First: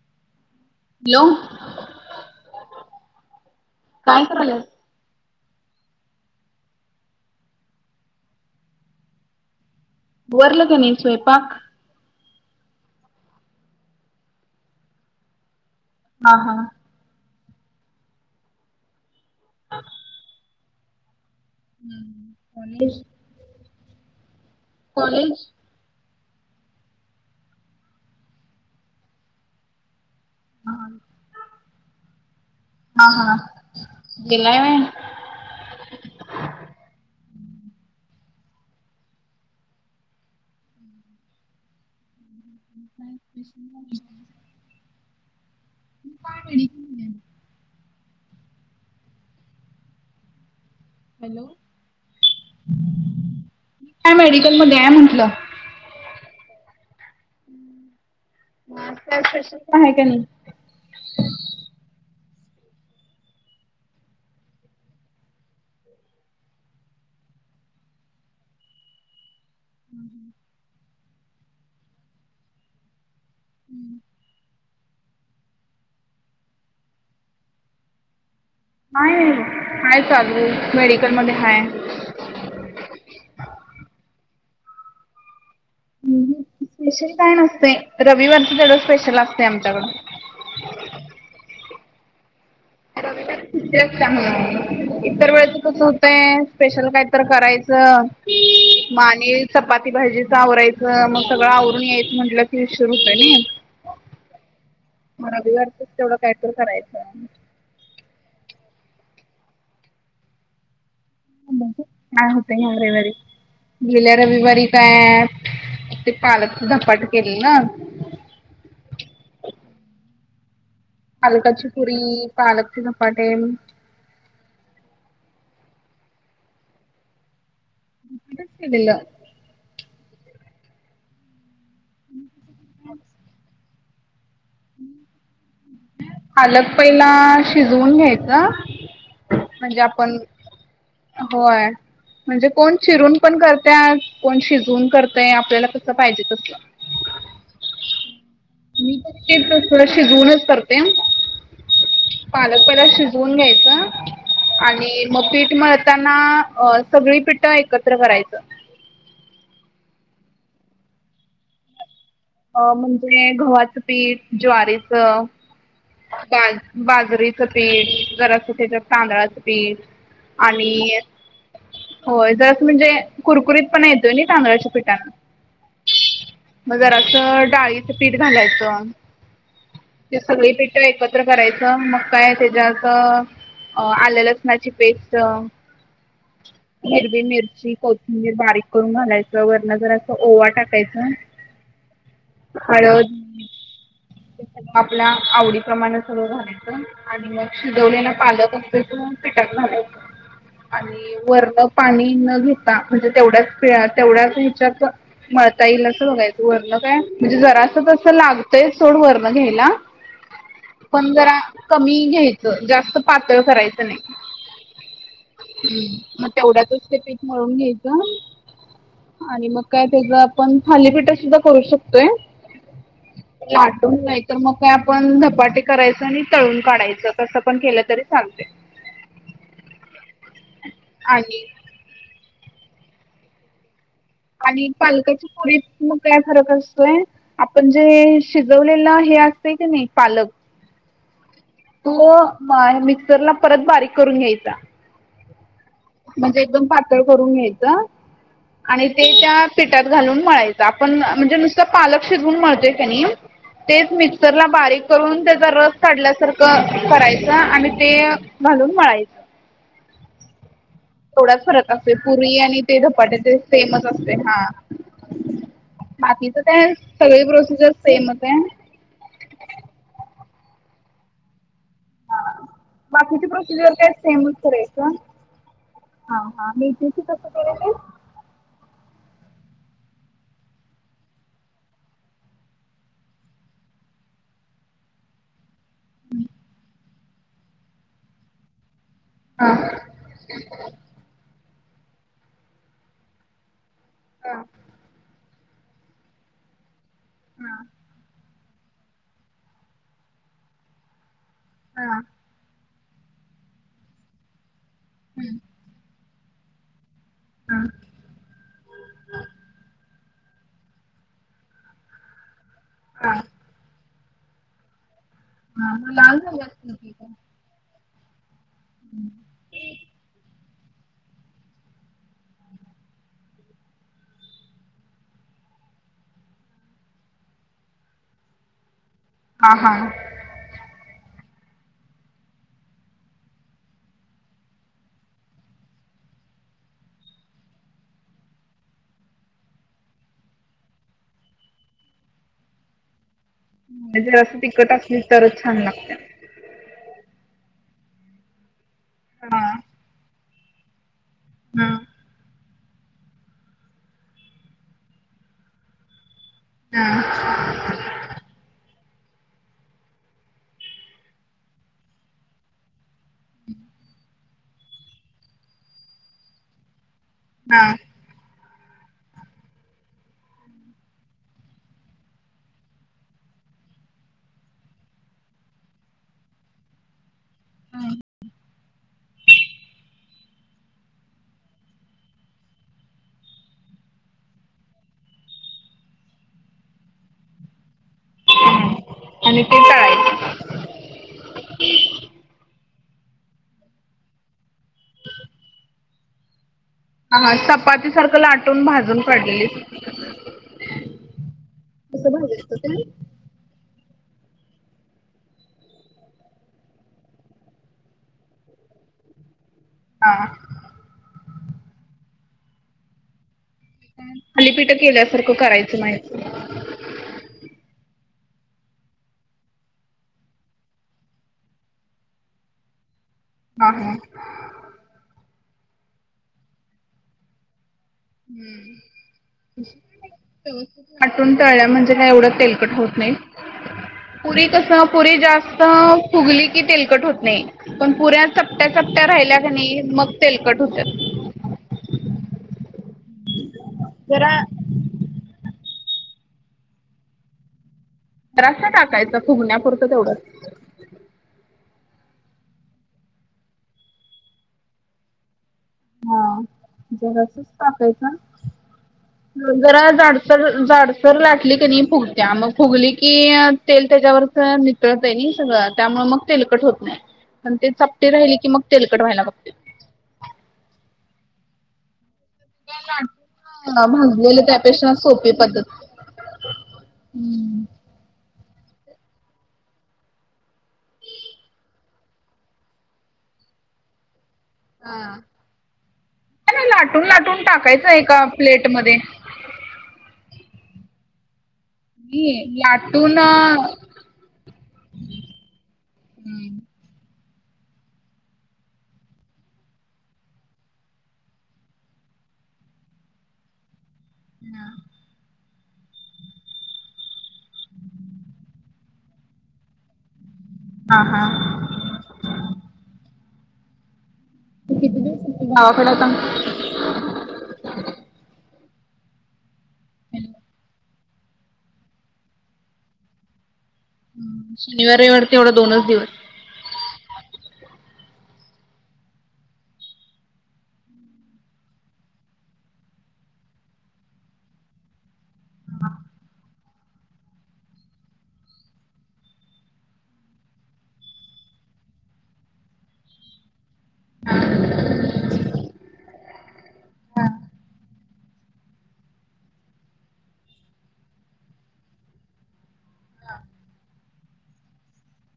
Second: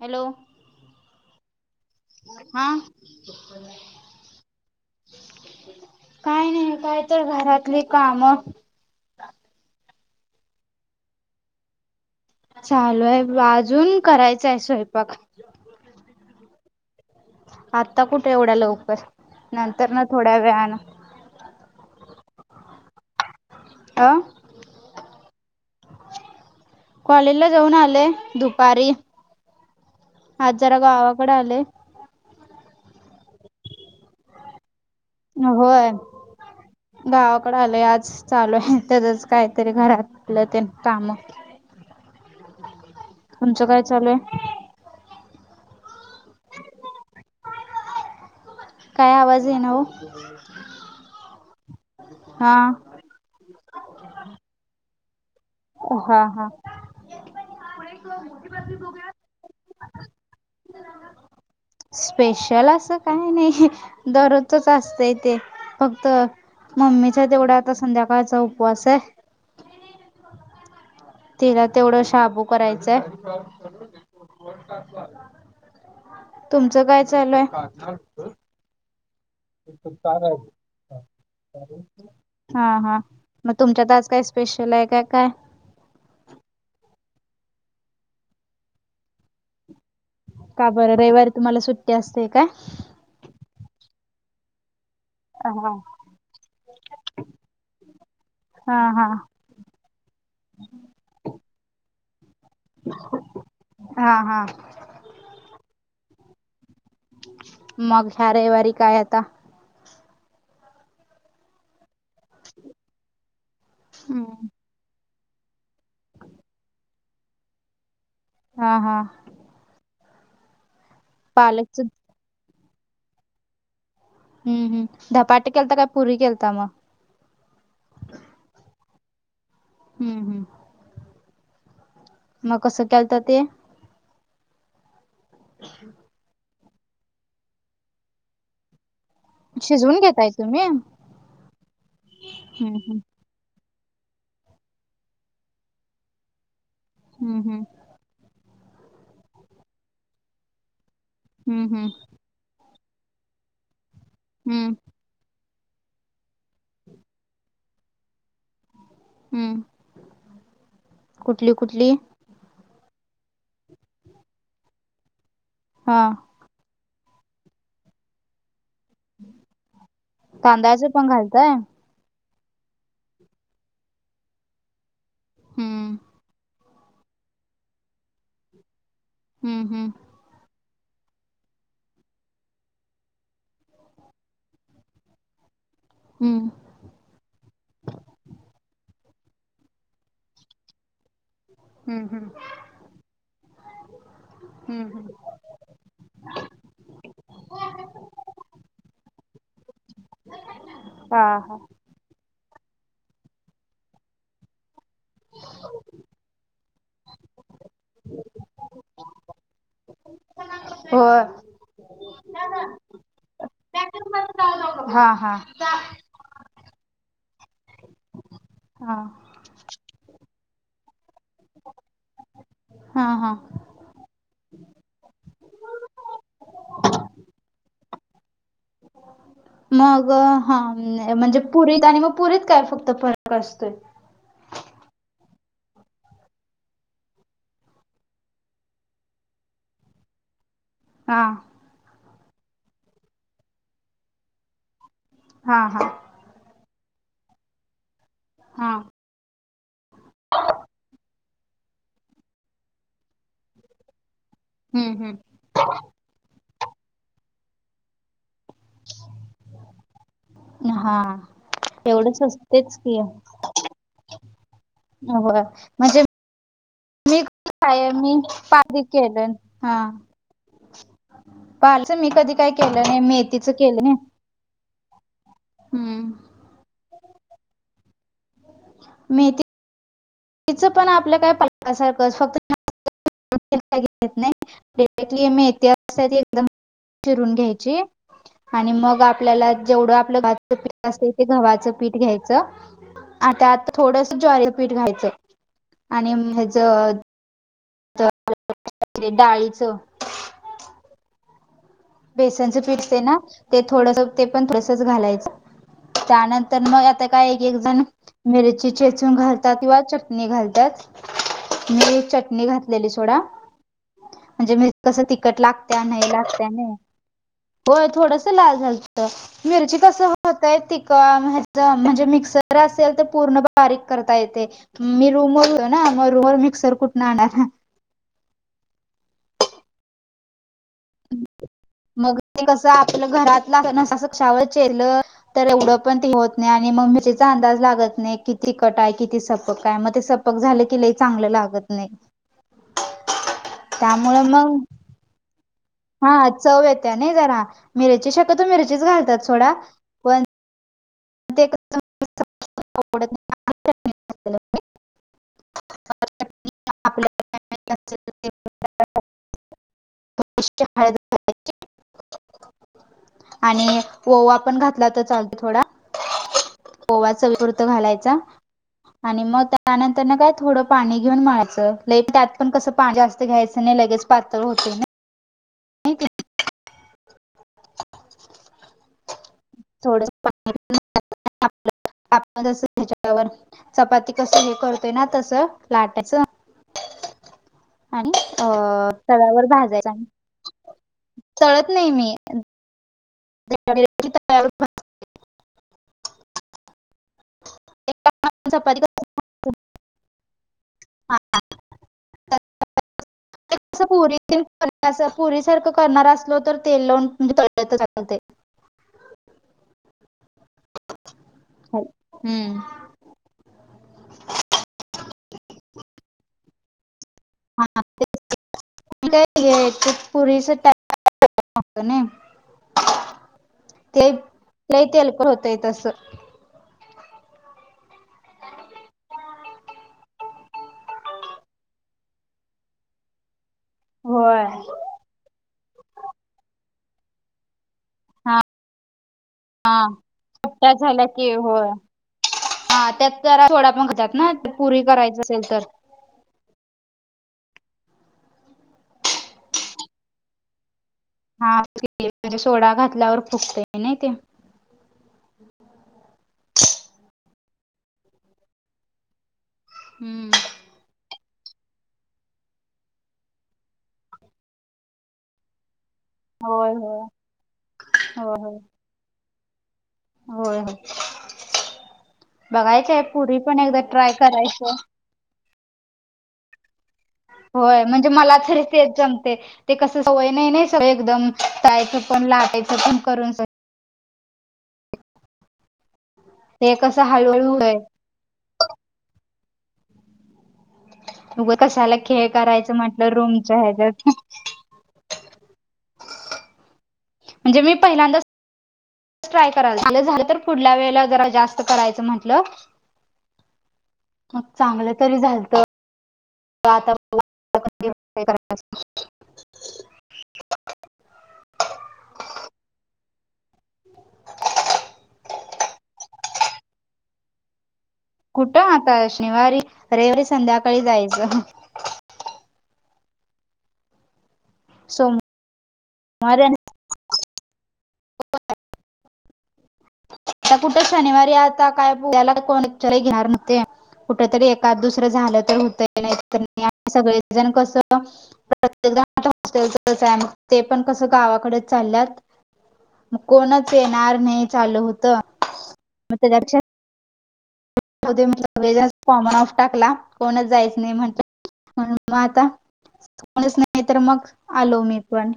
Hello... hello हा काय करायल्यास? काय नाही काय तर घरातली काम आवरलं काय नाही स्वयंपाक? चाललंय. अजून करायचंय स्वयंपाक. हा हा आता कुठे एवढ्या लवकर नंतरन थोड्या वेळानं हम्म ओन्ली आ कॉलेज कॉलेजला जाऊन आले दुपारी आज हा जरा गावाकडे आले. हा हा दिलाय होय. होय गावाकडं आलोय आज चालू आहे त्याजच काहीतरी घरातलं तेन कामं [unintelligible] तुमचं काय चालू आहे? [unintelligible] काय आवाज येईना ओ हॅलो... काय मेडिकल मध्ये आहे म्हटलं हा हा आज काय स्पेशल काय आहे का नाही? स्पेशल असं काही नाही दररोजचच असतंय ते फक्त मम्मीच्या तेवढ्या आता संध्याकाळचा उपवास आहे. तिला तेवढं शाबू करायचंय. तुमचं काय चालू आहे? नाही नाही आहे चालू मेडिकल मध्ये हाय हा हा मग तुमच्यात आज काय स्पेशल आहे का काय? अं हूं स्पेशल काय नसतयं रविवारचं तेवढं स्पेशल असतंय आमच्याकडं का बरं रविवारी तुम्हाला सुट्टी असतयं काय? रविवारी सुट्टी असत्या मला. इतर वेळेच हा कसं होतयं स्पेशल काय तर करायचं मग हा आणि चपाती भाजीच आवरायचं मग सगळं आवरून यायचं म्हटलं की, उशिर होतोय नाही. हा हा मग रविवारचं तेवढ कायतर करायचं. मग ह्या रविवारी काय आता? काय होतंय या रविवारी गेल्या हम्म. रविवारी- त्या ते पालकच धपाटं केलेलं. हा हा पालकाची पालकच पुरी, पालकचे धपाटे, हूं हू धपाटे केलता काय पुरी केलता मग? पुरी च केलेलीं, हम्म हम् मग कसं केलता ते? [unintelligible] पालक पहिला शिजवून घ्यायचं. म्हणजे शिजवून आपण घेताय तुम्ही हम्म होय म्हणजे कोण हम्म चिरून- पण करत्यात कोण शिजवून करतयं आपल्याला कसं पाहिजे तसं. हम्म्म मी पण थोडं शिजवूनच करत्या [unintelligible] हम्म हम्म पालक पहिला शिजवून घ्यायचं हम्म आणि- मग पीठ मळताना अ सगळी पीठं एकत्र करायचं. हूं कुठली कुठली? अ म्हणजे गव्हाचं पीठ, ज्वारीचं, हा बाज बाजरीचं पीठ जरासं सुट्ट तादंळाचं पीठ तांदळाचं आणि- पण घालताय होय जरासं म्हणजे कुरकुरीत पणा येतोय नही तांदळाच्या पिठानं. हम्म मग जरासं डाळीचं पीठ घालायचं. हम्म हम्म ते सगळी पिठ एकत्र करायचं मग काय त्याच्या असं- अ आलं लसणाची पेस्ट- हम्म, हिरवी मिरची, कोथिंबीर बारीक करून घालायचं, वरन जर असं ओवा टाकायचं. [inaudible] हम्म हम्म. हम्म आपल्या हम्म आवडी प्रमाण सगळं घालायचं. आणि मग शिजवलेला पालक असतोय तो पिठात घालायचा. आणि हा हा वरण पाणी न घेता, म्हणजे तेवढ्याच पिळा तेवढ्याच ह्याच्यात- मळता येईल असं बघायचं, वरण काय म्हणजे, जरा अस तस लागतंय सोड वरण घ्यायला. पण होय जरा कमी घ्यायचं, जास्त पातळ करायचं नाही. चालावं बघा हा मग तेवढ्यातच ते पीठ मळून घ्यायचं. हा, आणि मग काय त्याच आपण थालीपीठ सुद्धा करू शकतोय. हा हा लाटून - तर मग काय आपण व, धपाटे करायचं आणि तळून काढायचं, कसं पण केलं तरी चालतंय. मंग हां म्हणजे आणि पुरी आणि मंग पुरीत कायं फक्तं फरंक असतोय. आणि पालकांच्या पुरीत मंग कायं फरंक असतोय. आपणं जे शिजवलेलं हे असते की नाहीं पालक. हां, तो मिक्संरला परंत बारीक करूंन घ्यांयचा. हां हां. म्हणजे एकदंम पातंळ करूंन घ्यायचंय हा आणि ते त्यांतं पिठांत घालूंन मळांयचं आपणं म्हणजे नुसतं पालक शिजवूंन मळतोय की नाहीं तेचं मं मिक्सरलां बारीक हम्म करूंन त्यांचा रसं काढल्यांसारखं करायचं आणि ते घालून मळायचं हम्म हा थोडांचं फरंक असतोय एवढंच पुरी आणि असतेच ते की धपाट्यांचे सेमचं असतंय हां. होय म्हणजे बााकीचं कायं सगळें प्रोसिजरं सेमचं आहे. दिकेलं हां पालकचं मी हा कधीं बाकीची प्रोसिजर कायं सेमचं करायचं हां. हम्म हां मेथीचं कसं केलांय ते मेथी मेथी तिचं पणं आपल्या कायं पालकां सारखंच फक्तं देठं बिटं घ्यायचं नाहीं पेंडतली मेथी एकदंम चिरूंन घ्यांयची. आणि मंग हा आपल्यांला जेवढं आपलं चं पीठ असतंय ते गव्हाचं पीठ घ्यांयचं. आंता आंता थोडंसं हा ज्वारीचं पीठं घायचं आणि हेचं हां तरं डाळीचं, हां बेसनचं पिठं असतंय नां ते थोडंसं ते पणं थोडंसं चं घालायचं. त्यांनंतर मंग आंता कायं एक एक हा जणं मिर्ची चेेचूंन घालतांत किंवा चटणी घालतांत मी चटणी घातलेली हा सोंडा म्हणजे मी कसं तिकटं लागत्यां हा नाहीं लाल झाली लागत्यां नाहीं. असतील की काय होयं थोडंसं लांल झालंतय मिर्ची कसं होयं ते तिकं हेज म्हणजे मिक्सर असेल तरं पूर्ण बारीक करतां येतेय. मी रूंमवरं होतो नां मगं रूंमवरं मिक्सर कुंठूंन आणणारं. हां हां. [inaudible] [unintelligible] मंग ते कसं आपलं घरांत कशावरं चेरलं तरं एवढं पणं ते होतं नाहीं आणि मिरचीच्यां अंदांज लागतं नाहीं कि किती तिखंट आहे संपक आहे मंग ते संपक झालं कि लंय चांगलं लागतं नाहीं. जरं असं तिखंट असली तरचं छान लागते त्यातं हां चंव येत्यां नाहीं जरां मिर्ची शक्यतो मिरचीचं घालतांत हा सोंडा ते हा कसं उ आं एक आं ओढतं अ आ इ आ हा ए ओ ए उ ए उ हु [unintelligible] उ आ इ इ आ ए आणि [unintelligible] आणि ओवा पणं घातलां तरं चालतो थोडां ओवा हा चवीपुंरता घालांयचा आणि मंग त्यां त्यानंतर नां कायं थोडं पाणी घेऊन मळायचं लई त्यांत पणं कसं पाणी जास्तं घ्यायचं नाहीं लगेच पातंळ होते हम्मं, थोड अ ऊ अ आ च इ त्याच्यावर चपाती कसं करतोय ना तसं लाटायच आणि अ आणि तव्यावर ते भाजायचा आणि तळायचे. तळत नाही मी. ने अरबीत. इथं आ उ हा चपाती सारखं लाटून चपाती भाजून. काडलेली हां. असं भाजतात काय. ते कसं पुरीतील पुरी सारखं करणार असलो तर तेल लावून म्हणजे तळतायेत असतं ते. हा आ हाव हम्म. थालीपीठ केल्यासारखं करायचं माहित [unintelligible] ते ये पुरीच्या अ अ ने. हा हा क्लेप लई तेलकट होतंय तसं. हम्म म्हणजे हम् आतुन तळल्या म्हणजे काय एवढं तेलकट होत नाही होय. पुरी कसं पुरी जास्त फुगली की तेलकट होत नाही पण पुऱ्या चपट्या चपट्या राहिल्या. का हा नाही मग तेलकट सट्टा झाला होत्यात. की हो हा त्यात जरा सोडा बघत्यात ना. जरा पुरी करायचं असेल तर. रस्सा टाकायचा फुगण्यापुरतं तेवढंच. हा म्हणजे सोडा घातल्यावर फुगतयं नाही ते. हा जरासचं टाकायचं आ जरा हम्म. जाडसर जाड सर् सर लाटली की नाही फुगत्या मग फुगली की तेल त्याच्यावरचं नितळतय नाही सगळं त्यामुळं मग तेलकट होय होत नाही होय. पण ते चपटे होय राहिले की होय. मग तेलकट व्हायला बघते. होय होय बघायचंय पुरी पण एकदा ट्राय भाजलेले करायचं. त्यापेक्षा सोपी पद्धत. होय म्हणजे मला तरी तेचं जमते. ते कस सवय नाही नाही सगळं एकदम तळायचं पण लाटायचं पण करून. हा ते कसं लाटून लाटून हळूहळू होय टाकायचं एका प्लेट मध्ये. उगं कशाला खेळ मी करायचं म्हटलं लाटून रूमचंं ह्याच्यात. हा म्हणजे मी पहिल्यांदा ट्राय कराल झालं झालं तर पुढल्या वेळेला जरा जास्त करायचं म्हटलं. हम््हम् हम्म. मग चांगलं तरी झालतं आता व दे. करायला. हा हा. किर्््््््््् किती दिवस गावाकडे सांगते. कुठं आता शनिवारी रविवारी संध्याकाळी जायचं. शनिवार एवढ तेवढा दोनच दिवस. मर होपर. आता कुठे शनिवारी आता काय याला कोचर घेणार नव्ह. कुठ तरी एकाद दुसरं झालं तर होतही नाही तर सगळेजण कसं प्रत्येकदा आ हॉस्टेलच आहे ते पण कसं गावाकडे चालल्यात. मग कोणच येणार नाही चालू होत मग त्याच्या पेक्षा. हा. म सगळे जात फॉर्म ऑफ टाकला कोणच जायच नाही म्हटलं मग आता. कोणीच नाही तर मग आलो मी पण.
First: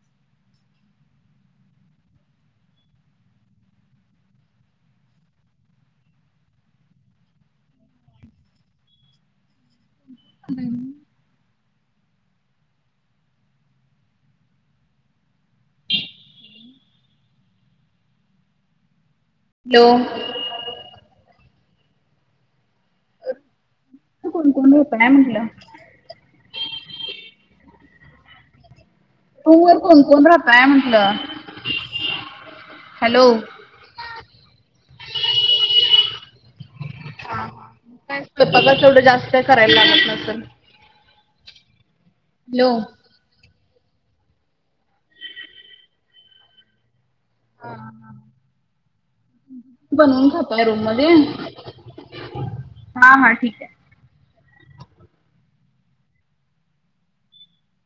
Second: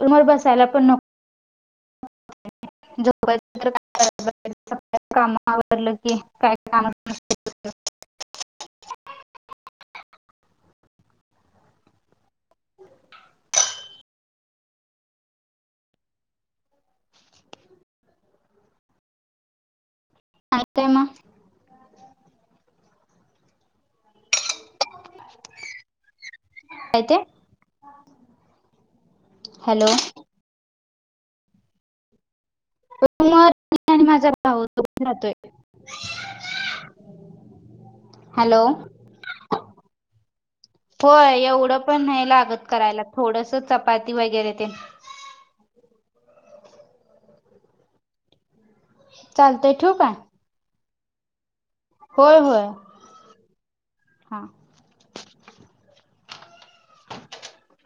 समोर बसायला पण नको. झोपून राहिले काम आवरलं की काय काम. हम्म. हॅलो. अ काय म. तिथं कोण कोण राहताय म्हटलं. काय ते. रूमवर हॅलो कोण कोण राहताय म्हंटलं हॅलो. समोर मी आणि माझा भाऊ दोघ राहतोय. काय बघ हॅलो स्वयंपाकाच एवढं जास्त करायला लागत नसल. होय एवढं पण नाही लागत हॅलो करायला थोडस चपाती वगैरे ते. ह चालतंय ठेवू का बनवून खाताय रूम मध्ये. होय होय हा हा ठीक आहे. हा. ह.